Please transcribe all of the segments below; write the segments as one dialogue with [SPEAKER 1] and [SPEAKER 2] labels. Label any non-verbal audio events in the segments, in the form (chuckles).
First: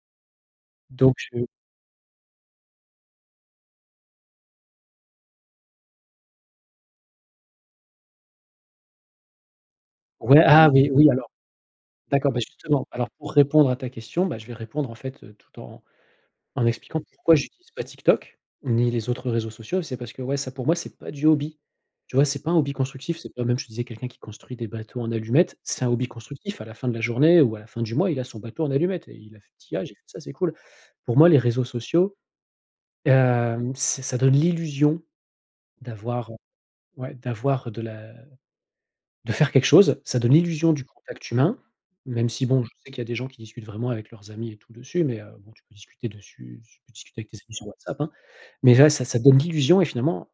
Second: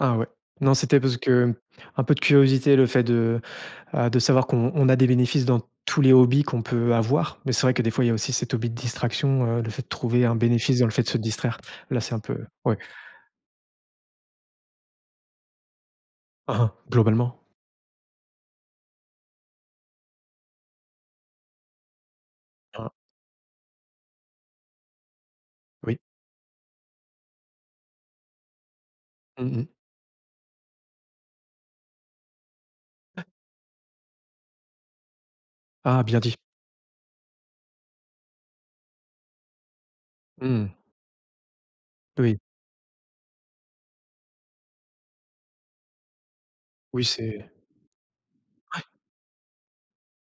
[SPEAKER 1] Ah ouais, non c'était parce
[SPEAKER 2] Donc je
[SPEAKER 1] que un peu de curiosité, le fait de, heu, de savoir qu'on on a des bénéfices dans tous les hobbies qu'on peut avoir. Mais c'est vrai que des fois, il y a aussi cet hobby de distraction, heu, le fait de trouver un
[SPEAKER 2] Ouais, ah
[SPEAKER 1] bénéfice dans
[SPEAKER 2] oui,
[SPEAKER 1] le fait de
[SPEAKER 2] oui,
[SPEAKER 1] se
[SPEAKER 2] alors,
[SPEAKER 1] distraire, là c'est un
[SPEAKER 2] d'accord,
[SPEAKER 1] peu
[SPEAKER 2] bah,
[SPEAKER 1] ouais.
[SPEAKER 2] justement, alors pour répondre à ta question, bah, je vais répondre, en fait, tout en en
[SPEAKER 1] Aha.
[SPEAKER 2] expliquant pourquoi
[SPEAKER 1] Globalement.
[SPEAKER 2] j'utilise pas TikTok, ni les autres réseaux sociaux, c'est parce que, ouais, ça pour moi, c'est pas du hobby. Tu vois, c'est pas un hobby
[SPEAKER 1] (unintelligible)
[SPEAKER 2] constructif, c'est pas même je te disais quelqu'un qui construit des bateaux en allumettes, c'est un
[SPEAKER 1] Oui.
[SPEAKER 2] hobby constructif, à la fin de la journée ou à la fin du mois, il a son bateau en allumettes et il a fait
[SPEAKER 1] Mmh mh.
[SPEAKER 2] tillage et ça c'est cool. Pour moi les réseaux sociaux,
[SPEAKER 1] Ouais.
[SPEAKER 2] hem, ç ça donne l'illusion
[SPEAKER 1] Ah, bien
[SPEAKER 2] d'avoir,
[SPEAKER 1] dit.
[SPEAKER 2] ouais, d'avoir de la de faire quelque chose, ça donne l'illusion
[SPEAKER 1] Mmh.
[SPEAKER 2] du contact humain, même
[SPEAKER 1] Oui.
[SPEAKER 2] si bon, je sais qu'il y a des gens qui discutent vraiment avec leurs amis et tout dessus, mais heu, bon, tu peux discuter dessus su tu peux
[SPEAKER 1] Oui,
[SPEAKER 2] discuter avec tes
[SPEAKER 1] c'est
[SPEAKER 2] amis sur WhatsApp, hein? Mais
[SPEAKER 1] Ouais.
[SPEAKER 2] là, ça ça donne l'illusion et finalement,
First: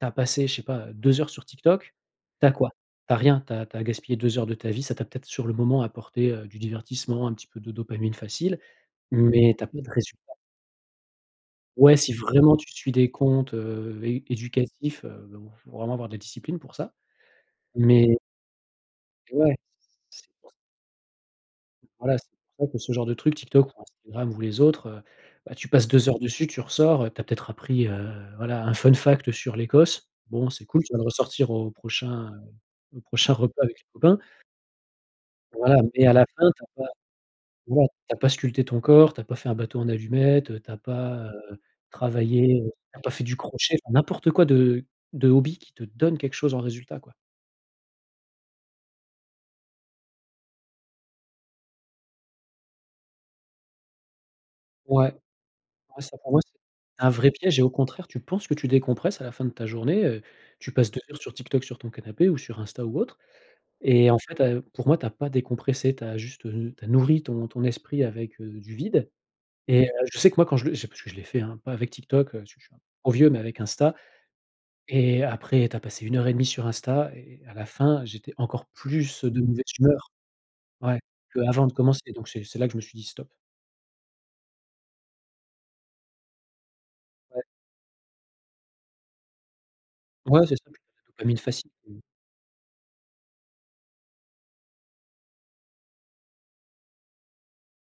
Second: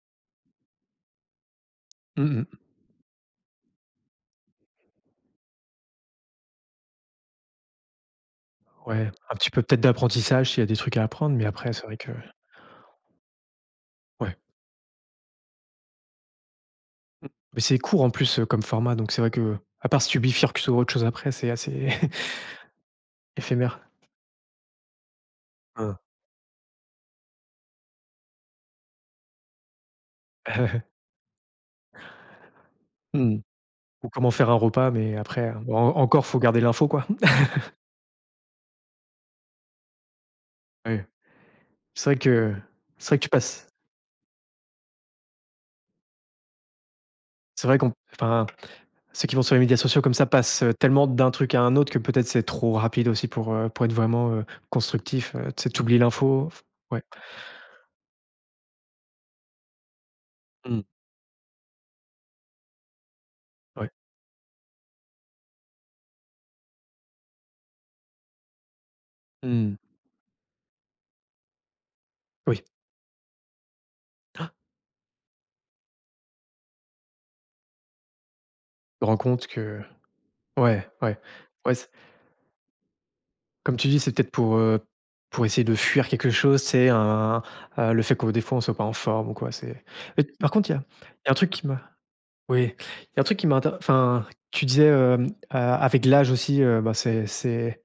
[SPEAKER 2] tu as passé, je sais pas, 2 heures sur TikTok,
[SPEAKER 1] Mmh mh.
[SPEAKER 2] tu as quoi? Tu as rien, tu as tu as gaspillé 2 heures de ta vie, ça t'a peut-être sur le moment apporté, heu, du divertissement, un petit peu de dopamine facile,
[SPEAKER 1] Ouais un petit
[SPEAKER 2] mais
[SPEAKER 1] peu
[SPEAKER 2] tu as pas
[SPEAKER 1] peut-être
[SPEAKER 2] de résultats.
[SPEAKER 1] d'apprentissage, s'il y a des trucs à apprendre mais après, c'est vrai
[SPEAKER 2] Ouais
[SPEAKER 1] que
[SPEAKER 2] si vraiment tu suis des comptes, heu, é
[SPEAKER 1] Ouais.
[SPEAKER 2] éducatifs, mais bon (blows air) il faut vraiment avoir de la discipline pour ça.
[SPEAKER 1] M mais c'est court en
[SPEAKER 2] Mais
[SPEAKER 1] plus, heu, comme format, donc c'est vrai
[SPEAKER 2] ouais,
[SPEAKER 1] qu'à part si tu
[SPEAKER 2] c'est pour
[SPEAKER 1] bifurques sur autre chose après, c'est assez
[SPEAKER 2] voilà, c'est pour ça que ce genre de
[SPEAKER 1] (chuckles)
[SPEAKER 2] trucs, TikTok
[SPEAKER 1] éphémère.
[SPEAKER 2] ou Instagram ou les autres, heu, bah, tu passes
[SPEAKER 1] Hein.
[SPEAKER 2] 2 heures dessus tu ressors, heu, tu as peut-être appris, heu, voilà, un fun fact sur l'Écosse, bon, c'est cool,
[SPEAKER 1] (chuckles)
[SPEAKER 2] tu vas le ressortir au prochain, heu, au prochain
[SPEAKER 1] Mmh.
[SPEAKER 2] repas avec les
[SPEAKER 1] Ou
[SPEAKER 2] copains
[SPEAKER 1] comment faire un repas, mais après, hem,
[SPEAKER 2] voilà,
[SPEAKER 1] en
[SPEAKER 2] mais à la
[SPEAKER 1] encore faut
[SPEAKER 2] fin,
[SPEAKER 1] garder
[SPEAKER 2] tu as
[SPEAKER 1] l'info,
[SPEAKER 2] pas
[SPEAKER 1] quoi. (chuckles)
[SPEAKER 2] voilà tu as pas sculpté ton corps, tu as pas fait un bateau en allumettes, heu, tu as
[SPEAKER 1] Oui.
[SPEAKER 2] pas, heu,
[SPEAKER 1] C'est vrai que
[SPEAKER 2] travaillé, heu, tu as
[SPEAKER 1] c'est
[SPEAKER 2] pas
[SPEAKER 1] vrai
[SPEAKER 2] fait
[SPEAKER 1] que tu
[SPEAKER 2] du
[SPEAKER 1] passes
[SPEAKER 2] crochet, enfin n'importe quoi de de hobby qui te donne quelque chose en résultat, quoi.
[SPEAKER 1] c'est vrai qu'on enfin ceux qui vont sur les médias sociaux, comme ça, passent, heu, tellement d'un truc à un autre que, peut-être, c'est trop rapide aussi pour, heu, pour être vraiment, heu,
[SPEAKER 2] Ouais,
[SPEAKER 1] constructif, heu. Tu sais, tu oublies
[SPEAKER 2] ah ça pour moi,
[SPEAKER 1] l'info
[SPEAKER 2] c'est
[SPEAKER 1] f ouais.
[SPEAKER 2] c'est un vrai piège et au contraire, tu penses que tu décompresses à la fin de ta journée, heu, tu
[SPEAKER 1] Mmh.
[SPEAKER 2] passes 2 heures sur TikTok, sur ton canapé ou sur Insta ou autre,
[SPEAKER 1] Ouais.
[SPEAKER 2] et en fait, heu, pour moi tu as pas décompressé, tu as juste, heu, tu as nourri ton ton esprit avec, heu, du vide.
[SPEAKER 1] Mmh mh.
[SPEAKER 2] Et heu, je sais que moi quand je le c'est parce que je l'ai fait, hein, pas avec TikTok, heu, parce que
[SPEAKER 1] Oui.
[SPEAKER 2] je suis un peu trop vieux mais avec Insta,
[SPEAKER 1] (gasps)
[SPEAKER 2] et après tu as passé 1 heure et demie sur Insta, et à la fin, j'étais encore
[SPEAKER 1] Rends
[SPEAKER 2] plus, heu, de
[SPEAKER 1] compte
[SPEAKER 2] mauvaise
[SPEAKER 1] que
[SPEAKER 2] humeur,
[SPEAKER 1] ouais,
[SPEAKER 2] ouais,
[SPEAKER 1] ouais,
[SPEAKER 2] qu'avant de
[SPEAKER 1] ouais, c
[SPEAKER 2] commencer. Donc c'est c'est là que je me suis dit: «Stop.»
[SPEAKER 1] Comme tu dis, c'est peut-être pour, heu, pour essayer de fuir quelque chose, tu sais un
[SPEAKER 2] Ouais.
[SPEAKER 1] heu, le fait que, des fois, on soit pas en forme ou quoi, c'est et
[SPEAKER 2] Ouais
[SPEAKER 1] par
[SPEAKER 2] c'est ça.
[SPEAKER 1] contre
[SPEAKER 2] Tu as
[SPEAKER 1] il y
[SPEAKER 2] de
[SPEAKER 1] a
[SPEAKER 2] la
[SPEAKER 1] il y a un
[SPEAKER 2] dopamine
[SPEAKER 1] truc qui
[SPEAKER 2] facile,
[SPEAKER 1] m'a
[SPEAKER 2] mmh.
[SPEAKER 1] oui, il y a un truc qui m'a inter enfin tu disais, heu, a avec l'âge aussi, heu, ben, c'est c'est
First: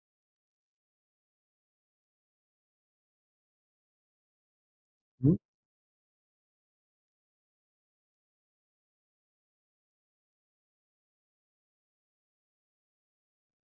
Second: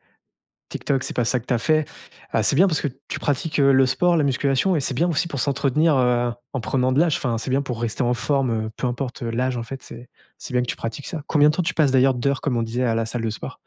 [SPEAKER 1] TikTok, c'est pas ça que tu as fait. Heu, c'est bien parce que tu pratiques, heu, le sport, la musculation et c'est bien aussi
[SPEAKER 2] Mmh?
[SPEAKER 1] pour s'entretenir, heu, en prenant de l'âge, enfin, c'est bien pour rester en forme, heu, peu importe l'âge, en fait, c'est c'est bien que tu pratiques ça. Combien de temps tu passes, d'ailleurs, d'heures, comme on disait, à la salle de sport?